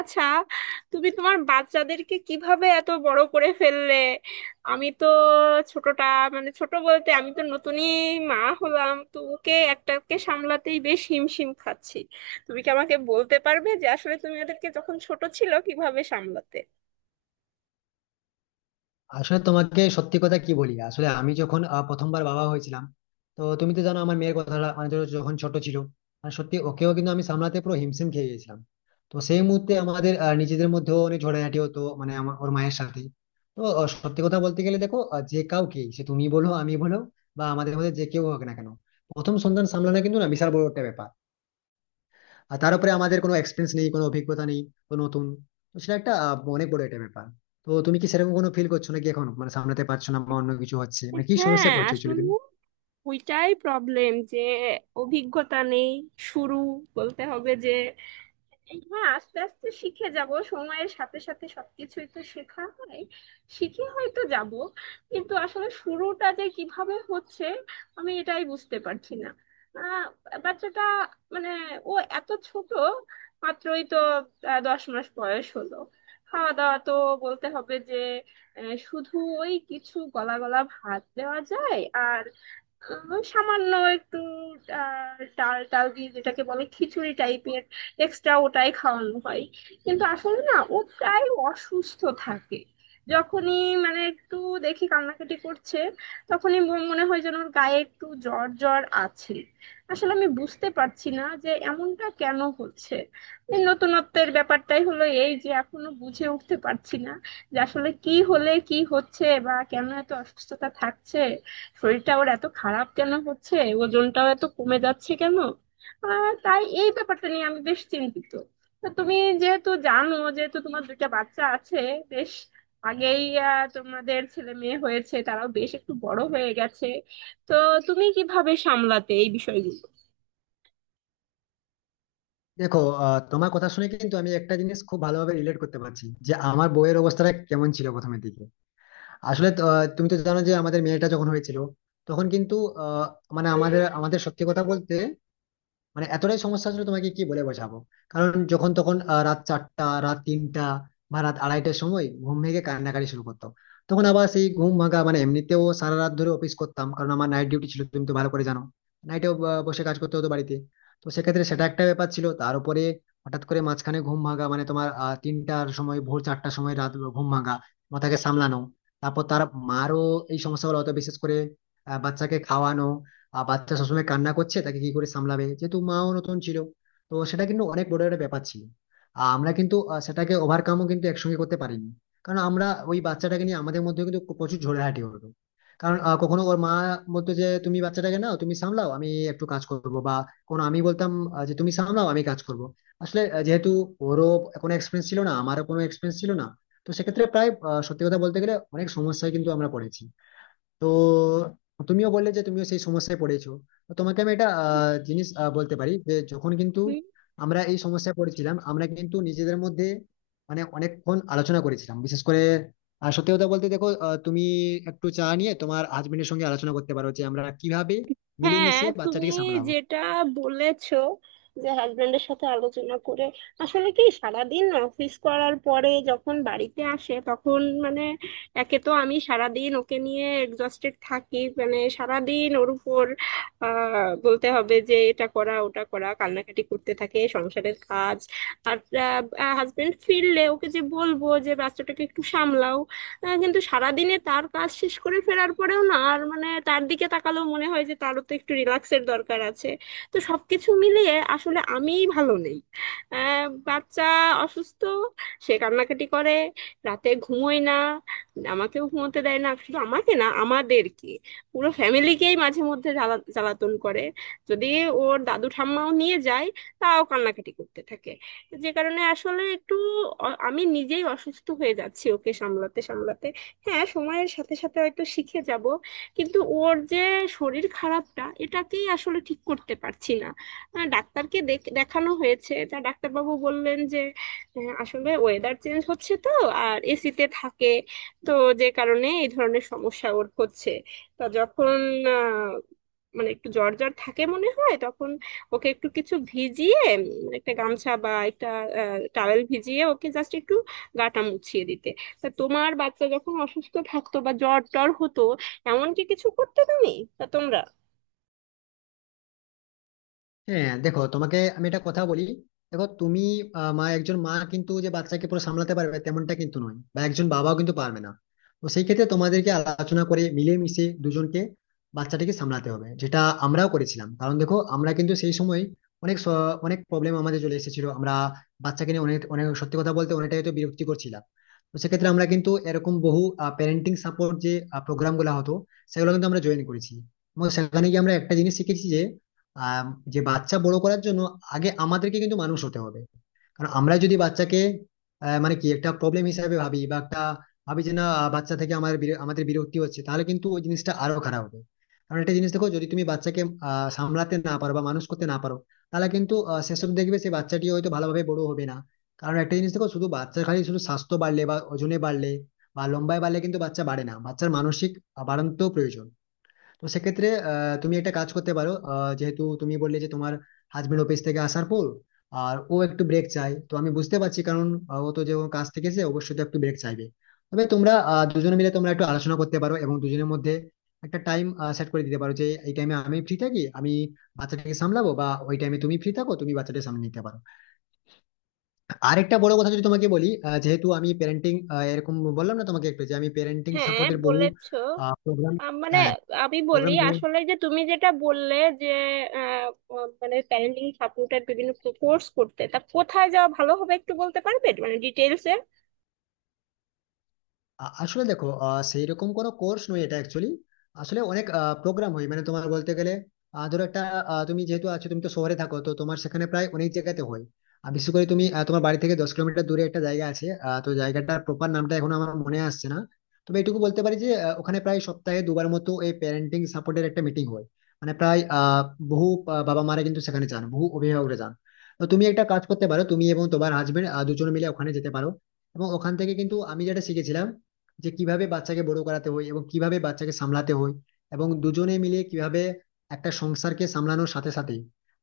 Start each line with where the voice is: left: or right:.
right: আচ্ছা, তুমি তোমার বাচ্চাদেরকে কিভাবে এত বড় করে ফেললে? আমি তো ছোটটা, মানে ছোট বলতে আমি তো নতুনই মা হলাম, তো ওকে একটাকে সামলাতেই বেশ হিমশিম খাচ্ছি। তুমি কি আমাকে বলতে পারবে যে আসলে তুমি ওদেরকে যখন ছোট ছিল কিভাবে সামলাতে?
left: আসলে তোমাকে সত্যি কথা কি বলি, আসলে আমি যখন প্রথমবার বাবা হয়েছিলাম, তো তুমি তো জানো আমার মেয়ের কথাটা, মানে ধরো যখন ছোট ছিল, মানে সত্যি ওকেও কিন্তু আমি সামলাতে পুরো হিমশিম খেয়ে গেছিলাম। তো সেই মুহূর্তে আমাদের নিজেদের মধ্যেও অনেক ঝগড়াঝাটি হতো, মানে আমার ওর মায়ের সাথে। তো সত্যি কথা বলতে গেলে দেখো, যে কাউকে, সে তুমি বলো আমি বলো, বা আমাদের মধ্যে যে কেউ হোক না কেন, প্রথম সন্তান সামলানো কিন্তু না বিশাল বড় একটা ব্যাপার। আর তার উপরে আমাদের কোনো এক্সপিরিয়েন্স নেই, কোনো অভিজ্ঞতা নেই, তো নতুন। তো সেটা একটা অনেক বড় একটা ব্যাপার। তো তুমি কি সেরকম কোনো ফিল করছো নাকি এখন, মানে সামলাতে পারছো না বা অন্য কিছু হচ্ছে, মানে কি সমস্যায়
right: হ্যাঁ,
left: পড়ছো
right: আসলে
left: অ্যাকচুয়ালি তুমি?
right: ওইটাই প্রবলেম যে অভিজ্ঞতা নেই। শুরু বলতে হবে যে হ্যাঁ, আস্তে আস্তে শিখে যাব, সময়ের সাথে সাথে সবকিছুই তো শেখা হয়। শিখে হয়তো যাব, কিন্তু আসলে শুরুটা যে কিভাবে হচ্ছে আমি এটাই বুঝতে পারছি না। আহ বাচ্চাটা মানে ও এত ছোট, মাত্রই তো 10 মাস বয়স হলো। খাওয়া দাওয়া তো বলতে হবে যে শুধু ওই কিছু গলা গলা ভাত দেওয়া যায়, আর সামান্য একটু ডাল টাল দিয়ে যেটাকে বলে খিচুড়ি টাইপের এক্সট্রা ওটাই খাওয়ানো হয়। কিন্তু আসলে না, ও প্রায় অসুস্থ থাকে। যখনই মানে একটু দেখি কান্নাকাটি করছে তখনই মনে হয় যেন ওর গায়ে একটু জ্বর জ্বর আছে। আসলে আমি বুঝতে পারছি না যে এমনটা কেন হচ্ছে। এই নতুনত্বের ব্যাপারটাই হলো এই যে এখনো বুঝে উঠতে পারছি না যে আসলে কি হলে কি হচ্ছে বা কেন এত অসুস্থতা থাকছে, শরীরটা ওর এত খারাপ কেন হচ্ছে, ওজনটাও এত কমে যাচ্ছে কেন। তাই এই ব্যাপারটা নিয়ে আমি বেশ চিন্তিত। তা তুমি যেহেতু জানো, যেহেতু তোমার দুইটা বাচ্চা আছে, বেশ আগেই তোমাদের ছেলে মেয়ে হয়েছে, তারাও বেশ একটু বড় হয়ে গেছে, তো তুমি কিভাবে সামলাতে এই বিষয়গুলো?
left: দেখো, তোমার কথা শুনে কিন্তু আমি একটা জিনিস খুব ভালোভাবে রিলেট করতে পারছি যে আমার বইয়ের অবস্থাটা কেমন ছিল প্রথমের দিকে। আসলে তো, তুমি তো জানো যে আমাদের মেয়েটা যখন হয়েছিল তখন কিন্তু আহ, মানে আমাদের আমাদের সত্যি কথা বলতে মানে এতটাই সমস্যা ছিল তোমাকে কি বলে বোঝাবো। কারণ যখন তখন রাত 4টা রাত 3টা বা রাত আড়াইটার সময় ঘুম ভেঙে কান্নাকাটি শুরু করতো। তখন আবার সেই ঘুম ভাঙা, মানে এমনিতেও সারা রাত ধরে অফিস করতাম, কারণ আমার নাইট ডিউটি ছিল, তুমি তো ভালো করে জানো নাইটেও বসে কাজ করতে হতো বাড়িতে। তো সেক্ষেত্রে সেটা একটা ব্যাপার ছিল, তার উপরে হঠাৎ করে মাঝখানে ঘুম ভাঙা, মানে তোমার 3টার সময় ভোর 4টার সময় রাত ঘুম ভাঙা, মাথাকে সামলানো, তারপর তার মারও এই সমস্যাগুলো হতো, বিশেষ করে বাচ্চাকে খাওয়ানো। আর বাচ্চা সবসময় কান্না করছে, তাকে কি করে সামলাবে, যেহেতু মাও নতুন ছিল। তো সেটা কিন্তু অনেক বড় একটা ব্যাপার ছিল। আর আমরা কিন্তু সেটাকে ওভারকামও কিন্তু একসঙ্গে করতে পারিনি, কারণ আমরা ওই বাচ্চাটাকে নিয়ে আমাদের মধ্যে কিন্তু প্রচুর ঝগড়াঝাটি হলো। কারণ কখনো ওর মা বলতো যে তুমি বাচ্চাটাকে নাও, তুমি সামলাও, আমি একটু কাজ করবো, বা কোনো আমি বলতাম যে তুমি সামলাও আমি কাজ করবো। আসলে যেহেতু ওরও কোনো এক্সপিরিয়েন্স ছিল না, আমারও কোনো এক্সপিরিয়েন্স ছিল না, তো সেক্ষেত্রে প্রায় সত্যি কথা বলতে গেলে অনেক সমস্যায় কিন্তু আমরা পড়েছি। তো তুমিও বললে যে তুমিও সেই সমস্যায় পড়েছো। তো তোমাকে আমি একটা জিনিস বলতে পারি, যে যখন কিন্তু আমরা এই সমস্যায় পড়েছিলাম, আমরা কিন্তু নিজেদের মধ্যে মানে অনেকক্ষণ আলোচনা করেছিলাম, বিশেষ করে সত্যি কথা বলতে দেখো, তুমি একটু চা নিয়ে তোমার হাজবেন্ডের সঙ্গে আলোচনা করতে পারো যে আমরা কিভাবে
right: হ্যাঁ,
left: মিলেমিশে
right: তুমি
left: বাচ্চাটিকে সামলাবো।
right: যেটা বলেছো যে হাজবেন্ডের সাথে আলোচনা করে, আসলে কি সারাদিন অফিস করার পরে যখন বাড়িতে আসে তখন মানে একে তো আমি সারাদিন ওকে নিয়ে এক্সস্টেড থাকি, মানে সারাদিন ওর উপর বলতে হবে যে এটা করা ওটা করা কান্নাকাটি করতে থাকে, সংসারের কাজ, আর হাজবেন্ড ফিরলে ওকে যে বলবো যে বাচ্চাটাকে একটু সামলাও, কিন্তু সারাদিনে তার কাজ শেষ করে ফেরার পরেও না, আর মানে তার দিকে তাকালেও মনে হয় যে তারও তো একটু রিল্যাক্সের দরকার আছে। তো সবকিছু মিলিয়ে আসলে আমিই ভালো নেই। বাচ্চা অসুস্থ, সে কান্নাকাটি করে, রাতে ঘুমোয় না, আমাকেও ঘুমোতে দেয় না, শুধু আমাকে না, আমাদেরকে পুরো ফ্যামিলিকেই মাঝে মধ্যে জ্বালাতন করে। যদি ওর দাদু ঠাম্মাও নিয়ে যায় তাও কান্নাকাটি করতে থাকে, যে কারণে আসলে একটু আমি নিজেই অসুস্থ হয়ে যাচ্ছি ওকে সামলাতে সামলাতে। হ্যাঁ, সময়ের সাথে সাথে হয়তো শিখে যাব, কিন্তু ওর যে শরীর খারাপটা, এটাকেই আসলে ঠিক করতে পারছি না। ডাক্তারকে দেখানো হয়েছে, তা ডাক্তারবাবু বললেন যে আসলে ওয়েদার চেঞ্জ হচ্ছে তো, আর এসিতে থাকে, তো যে কারণে এই ধরনের সমস্যা ওর হচ্ছে। তা যখন আহ, মানে একটু জ্বর জ্বর থাকে মনে হয় তখন ওকে একটু কিছু ভিজিয়ে, একটা গামছা বা একটা টাওয়েল ভিজিয়ে ওকে জাস্ট একটু গাটা মুছিয়ে দিতে। তা তোমার বাচ্চা যখন অসুস্থ থাকতো বা জ্বর টর হতো এমন কি কিছু করতে তুমি, তা তোমরা?
left: হ্যাঁ, দেখো তোমাকে আমি একটা কথা বলি। দেখো তুমি, মা, একজন মা কিন্তু যে বাচ্চাকে পুরো সামলাতে পারবে তেমনটা কিন্তু নয়, বা একজন বাবাও কিন্তু পারবে না। তো সেই ক্ষেত্রে তোমাদেরকে আলোচনা করে মিলেমিশে দুজনকে বাচ্চাটিকে সামলাতে হবে, যেটা আমরাও করেছিলাম। কারণ দেখো আমরা কিন্তু সেই সময় অনেক অনেক প্রবলেম আমাদের চলে এসেছিল, আমরা বাচ্চাকে নিয়ে অনেক অনেক সত্যি কথা বলতে অনেকটাই হয়তো বিরক্তি করছিলাম। তো সেক্ষেত্রে আমরা কিন্তু এরকম বহু প্যারেন্টিং সাপোর্ট, যে প্রোগ্রাম গুলো হতো সেগুলো কিন্তু আমরা জয়েন করেছি, এবং সেখানে গিয়ে আমরা একটা জিনিস শিখেছি, আহ যে বাচ্চা বড় করার জন্য আগে আমাদেরকে কিন্তু মানুষ হতে হবে। কারণ আমরা যদি বাচ্চাকে মানে কি একটা প্রবলেম হিসাবে ভাবি, বা একটা ভাবি যে না, বাচ্চা থেকে আমার আমাদের বিরক্তি হচ্ছে, তাহলে কিন্তু ওই জিনিসটা আরো খারাপ হবে। কারণ একটা জিনিস দেখো, যদি তুমি বাচ্চাকে সামলাতে না পারো বা মানুষ করতে না পারো, তাহলে কিন্তু সেসব দেখবে সেই বাচ্চাটি হয়তো ভালোভাবে বড় হবে না। কারণ একটা জিনিস দেখো, শুধু বাচ্চার খালি শুধু স্বাস্থ্য বাড়লে বা ওজনে বাড়লে বা লম্বায় বাড়লে কিন্তু বাচ্চা বাড়ে না, বাচ্চার মানসিক বাড়ন্ত প্রয়োজন। তো সেক্ষেত্রে তুমি একটা কাজ করতে পারো, যেহেতু তুমি বললে যে তোমার হাজবেন্ড অফিস থেকে আসার পর আর ও একটু ব্রেক চায়, তো আমি বুঝতে পারছি, কারণ ও তো যে কাজ থেকে এসে অবশ্যই তো একটু ব্রেক চাইবে। তবে তোমরা দুজনে মিলে তোমরা একটু আলোচনা করতে পারো এবং দুজনের মধ্যে একটা টাইম সেট করে দিতে পারো যে এই টাইমে আমি ফ্রি থাকি আমি বাচ্চাটাকে সামলাবো, বা ওই টাইমে তুমি ফ্রি থাকো তুমি বাচ্চাটাকে সামলে নিতে পারো। আরেকটা বড় কথা যদি তোমাকে বলি, যেহেতু আমি প্যারেন্টিং এরকম বললাম না তোমাকে একটু, যে আমি প্যারেন্টিং
right: হ্যাঁ,
left: সাপোর্টের বহু
right: বলেছো।
left: প্রোগ্রাম,
right: মানে
left: হ্যাঁ
right: আমি বলি
left: প্রোগ্রাম।
right: আসলে যে তুমি যেটা বললে যে আহ, আহ, মানে প্যারেন্টিং সাপোর্টের বিভিন্ন কোর্স করতে, তা কোথায় যাওয়া ভালো হবে একটু বলতে পারবে মানে ডিটেলস?
left: আসলে দেখো, সেই রকম কোনো কোর্স নয় এটা অ্যাকচুয়ালি। আসলে অনেক প্রোগ্রাম হয়, মানে তোমার বলতে গেলে ধরো একটা, তুমি যেহেতু আছো তুমি তো শহরে থাকো, তো তোমার সেখানে প্রায় অনেক জায়গাতে হয়। আর বিশেষ করে তুমি, তোমার বাড়ি থেকে 10 কিলোমিটার দূরে একটা জায়গা আছে, তো জায়গাটার প্রপার নামটা এখনো আমার মনে আসছে না। তবে এটুকু বলতে পারি যে ওখানে প্রায় সপ্তাহে দুবার মতো এই প্যারেন্টিং সাপোর্টের একটা মিটিং হয়। মানে প্রায় বহু বাবা মারা কিন্তু সেখানে যান, বহু অভিভাবকরা যান। তো তুমি একটা কাজ করতে পারো, তুমি এবং তোমার হাজবেন্ড দুজন মিলে ওখানে যেতে পারো। এবং ওখান থেকে কিন্তু আমি যেটা শিখেছিলাম, যে কিভাবে বাচ্চাকে বড় করাতে হয় এবং কিভাবে বাচ্চাকে সামলাতে হয়, এবং দুজনে মিলে কিভাবে একটা সংসারকে সামলানোর সাথে সাথে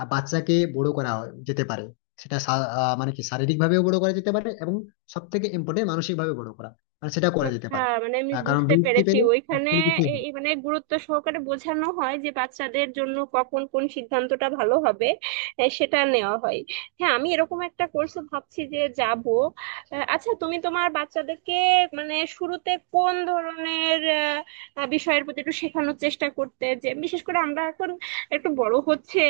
left: বাচ্চাকে বড় যেতে পারে। সেটা মানে কি শারীরিক ভাবেও বড় করা যেতে পারে, এবং সব থেকে ইম্পর্টেন্ট মানসিক ভাবে বড় করা, মানে সেটা করা যেতে
right: আচ্ছা,
left: পারে।
right: মানে আমি
left: কারণ
right: বুঝতে
left: বৃত্তি
right: পেরেছি
left: পেলে
right: ওইখানে
left: actually কিছুই
right: এ-
left: হয় না।
right: এ মানে গুরুত্ব সহকারে বোঝানো হয় যে বাচ্চাদের জন্য কখন কোন সিদ্ধান্তটা ভালো হবে, সেটা নেওয়া হয়। হ্যাঁ, আমি এরকম একটা কোর্সে ভাবছি যে যাব। আচ্ছা, তুমি তোমার বাচ্চাদেরকে মানে শুরুতে কোন ধরনের আহ, আহ, বিষয়ের প্রতি একটু শেখানোর চেষ্টা করতে, যে বিশেষ করে আমরা এখন একটু বড় হচ্ছে,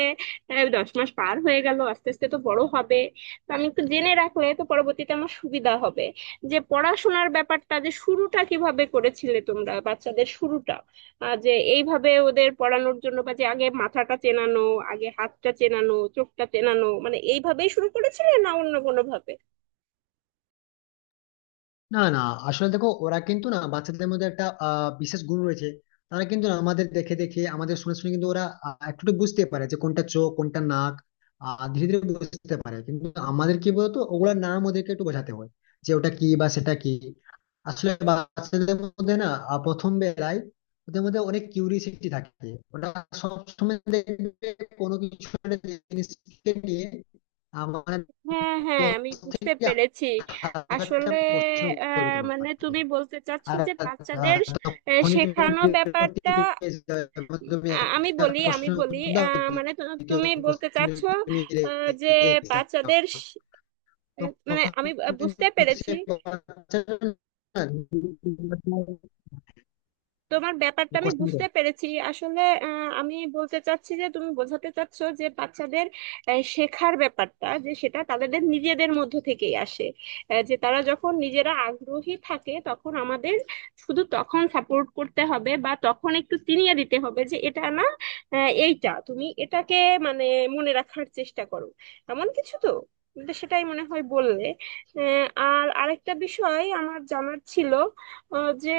right: দশ মাস পার হয়ে গেল, আস্তে আস্তে তো বড় হবে, তো আমি একটু জেনে রাখলে তো পরবর্তীতে আমার সুবিধা হবে যে পড়াশোনার ব্যাপারটা, যে শুরুটা কিভাবে করেছিলে তোমরা বাচ্চাদের শুরুটা, যে এইভাবে ওদের পড়ানোর জন্য বা যে আগে মাথাটা চেনানো, আগে হাতটা চেনানো, চোখটা চেনানো, মানে এইভাবেই শুরু করেছিলে না অন্য কোনো ভাবে?
left: না না, আসলে দেখো ওরা কিন্তু না, বাচ্চাদের মধ্যে একটা বিশেষ গুণ রয়েছে। তারা কিন্তু না আমাদের দেখে দেখে আমাদের শুনে শুনে কিন্তু ওরা একটু একটু বুঝতে পারে যে কোনটা চোখ কোনটা নাক। ধীরে ধীরে বুঝতে পারে, কিন্তু আমাদের কি বলতো, ওগুলোর নাম ওদেরকে একটু বোঝাতে হয়, যে ওটা কি বা সেটা কি। আসলে বাচ্চাদের মধ্যে না প্রথম বেলায় ওদের মধ্যে অনেক কিউরিসিটি থাকে। ওটা সবসময় দেখবে কোনো কিছু একটা জিনিসকে নিয়ে আমার
right: হ্যাঁ, হ্যাঁ,
left: দশ
right: আমি বুঝতে
left: থেকে
right: পেরেছি
left: হাজারটা
right: আসলে।
left: প্রশ্ন করবে
right: মানে
left: তোমাকে।
right: তুমি বলতে চাচ্ছো
left: আর
right: যে বাচ্চাদের
left: তখনই তুমি
right: শেখানো
left: বিরক্তি
right: ব্যাপারটা।
left: পেয়ে যাবে, যখন তুমি
right: আমি
left: একটা
right: বলি,
left: প্রশ্নের উত্তর দাও,
right: মানে
left: দ্বিতীয়
right: তুমি বলতে
left: প্রশ্নে
right: চাচ্ছো
left: তুমি
right: যে
left: রেগে যাও,
right: বাচ্চাদের মানে
left: তখন
right: আমি
left: কিন্তু
right: বুঝতে
left: সে
right: পেরেছি।
left: বাচ্চাটা
right: তোমার ব্যাপারটা
left: না,
right: আমি
left: question করে।
right: বুঝতে পেরেছি আসলে। আমি বলতে চাচ্ছি যে তুমি বোঝাতে চাচ্ছো যে বাচ্চাদের শেখার ব্যাপারটা, যে সেটা তাদের নিজেদের মধ্য থেকেই আসে। যে তারা যখন নিজেরা আগ্রহী থাকে তখন আমাদের শুধু তখন সাপোর্ট করতে হবে বা তখন একটু চিনিয়ে দিতে হবে যে এটা না, এইটা তুমি এটাকে মানে মনে রাখার চেষ্টা করো, এমন কিছু তো, তুমি তো সেটাই মনে হয় বললে। আর আরেকটা বিষয় আমার জানার ছিল, যে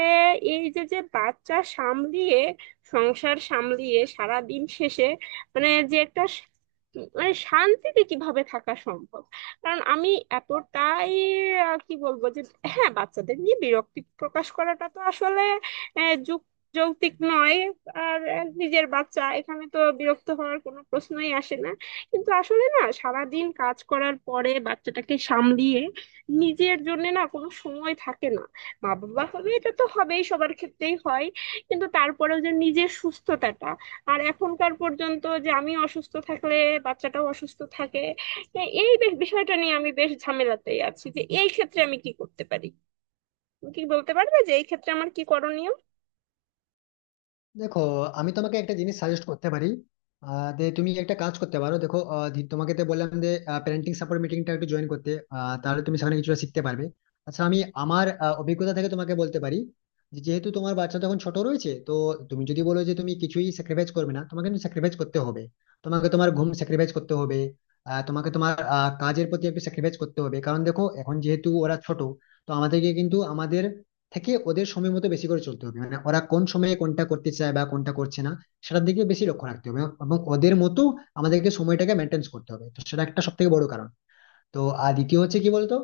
right: এই যে যে বাচ্চা সামলিয়ে সংসার সামলিয়ে সারা দিন শেষে মানে যে একটা মানে শান্তিতে কিভাবে থাকা সম্ভব? কারণ আমি এতটাই কি বলবো যে, হ্যাঁ, বাচ্চাদের নিয়ে বিরক্তি প্রকাশ করাটা তো আসলে আহ, যুক যৌক্তিক নয়। আর নিজের বাচ্চা এখানে তো বিরক্ত হওয়ার কোনো প্রশ্নই আসে না। কিন্তু আসলে না সারাদিন কাজ করার পরে বাচ্চাটাকে সামলিয়ে নিজের জন্য না কোনো সময় থাকে না। মা বাবা হলে এটা তো হবেই, সবার ক্ষেত্রেই হয়, কিন্তু তারপরেও যে নিজের সুস্থতাটা, আর এখনকার পর্যন্ত যে আমি অসুস্থ থাকলে বাচ্চাটাও অসুস্থ থাকে, এই বিষয়টা নিয়ে আমি বেশ ঝামেলাতেই আছি যে এই ক্ষেত্রে আমি কি করতে পারি। তুমি কি বলতে পারবে যে এই ক্ষেত্রে আমার কি করণীয়?
left: দেখো, আমি তোমাকে একটা জিনিস সাজেস্ট করতে পারি, যে তুমি একটা কাজ করতে পারো। দেখো, তোমাকে তো বললাম যে প্যারেন্টিং সাপোর্ট মিটিংটা একটু জয়েন করতে, তাহলে তুমি সেখানে কিছুটা শিখতে পারবে। আচ্ছা আমি আমার অভিজ্ঞতা থেকে তোমাকে বলতে পারি, যে যেহেতু তোমার বাচ্চা তখন ছোট রয়েছে, তো তুমি যদি বলো যে তুমি কিছুই স্যাক্রিফাইস করবে না, তোমাকে কিন্তু স্যাক্রিফাইস করতে হবে। তোমাকে তোমার ঘুম স্যাক্রিফাইস করতে হবে, তোমাকে তোমার কাজের প্রতি একটু স্যাক্রিফাইস করতে হবে, কারণ দেখো এখন যেহেতু ওরা ছোট। তো আমাদেরকে কিন্তু আমাদের থেকে ওদের সময় মতো বেশি করে চলতে হবে, মানে ওরা কোন সময়ে কোনটা করতে চায় বা কোনটা করছে না সেটার দিকে বেশি লক্ষ্য রাখতে হবে, এবং ওদের মতো আমাদেরকে সময়টাকে মেনটেন করতে হবে। তো সেটা একটা সব থেকে বড় কারণ। তো আর দ্বিতীয় হচ্ছে কি বলতো,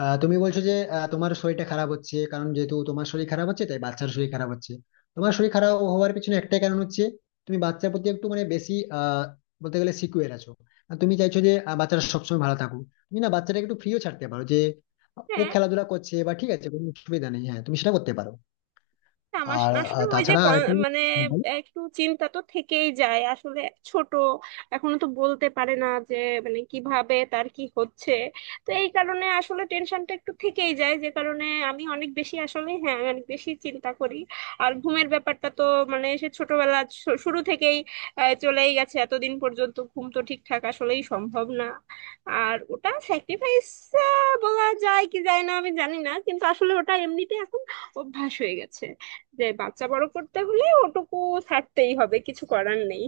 left: তুমি বলছো যে তোমার শরীরটা খারাপ হচ্ছে, কারণ যেহেতু তোমার শরীর খারাপ হচ্ছে তাই বাচ্চার শরীর খারাপ হচ্ছে। তোমার শরীর খারাপ হওয়ার পিছনে একটাই কারণ হচ্ছে, তুমি বাচ্চার প্রতি একটু মানে বেশি বলতে গেলে সিকিউর আছো। আর তুমি চাইছো যে বাচ্চাটা সবসময় ভালো থাকুক। তুমি না বাচ্চাটাকে একটু ফ্রিও ছাড়তে পারো যে ও
right: হ্যাঁ,
left: খেলাধুলা করছে বা ঠিক আছে কোনো অসুবিধা নেই, হ্যাঁ তুমি সেটা করতে পারো।
right: না, আমার
left: আর
right: আসলে ওই যে
left: তাছাড়া আর একটু
right: মানে একটু চিন্তা তো থেকেই যায় আসলে, ছোট এখনো তো বলতে পারে না যে মানে কিভাবে তার কি হচ্ছে, তো এই কারণে আসলে টেনশনটা একটু থেকেই যায়, যে কারণে আমি অনেক বেশি আসলে, হ্যাঁ, অনেক বেশি চিন্তা করি। আর ঘুমের ব্যাপারটা তো মানে সে ছোটবেলা শুরু থেকেই চলেই গেছে এতদিন পর্যন্ত, ঘুম তো ঠিকঠাক আসলেই সম্ভব না। আর ওটা স্যাক্রিফাইস বলা যায় কি যায় না আমি জানি না, কিন্তু আসলে ওটা এমনিতে এখন অভ্যাস হয়ে গেছে যে বাচ্চা বড় করতে হলে ওটুকু ছাড়তেই হবে, কিছু করার নেই।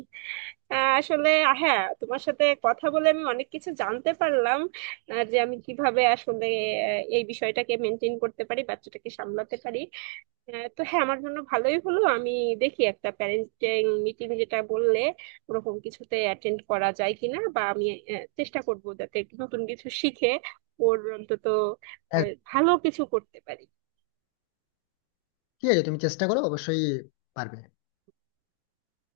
right: আসলে, হ্যাঁ, তোমার সাথে কথা বলে আমি অনেক কিছু জানতে পারলাম। যে আমি কিভাবে আসলে এই বিষয়টাকে মেনটেন করতে পারি, বাচ্চাটাকে সামলাতে পারি। তো হ্যাঁ, আমার জন্য ভালোই হলো, আমি দেখি একটা প্যারেন্টিং মিটিং যেটা বললে ওরকম কিছুতে অ্যাটেন্ড করা যায় কিনা, বা আমি চেষ্টা করবো যাতে একটু নতুন কিছু শিখে ওর অন্তত আহ, ভালো কিছু করতে পারি।
left: ঠিক আছে, তুমি চেষ্টা করো, অবশ্যই পারবে।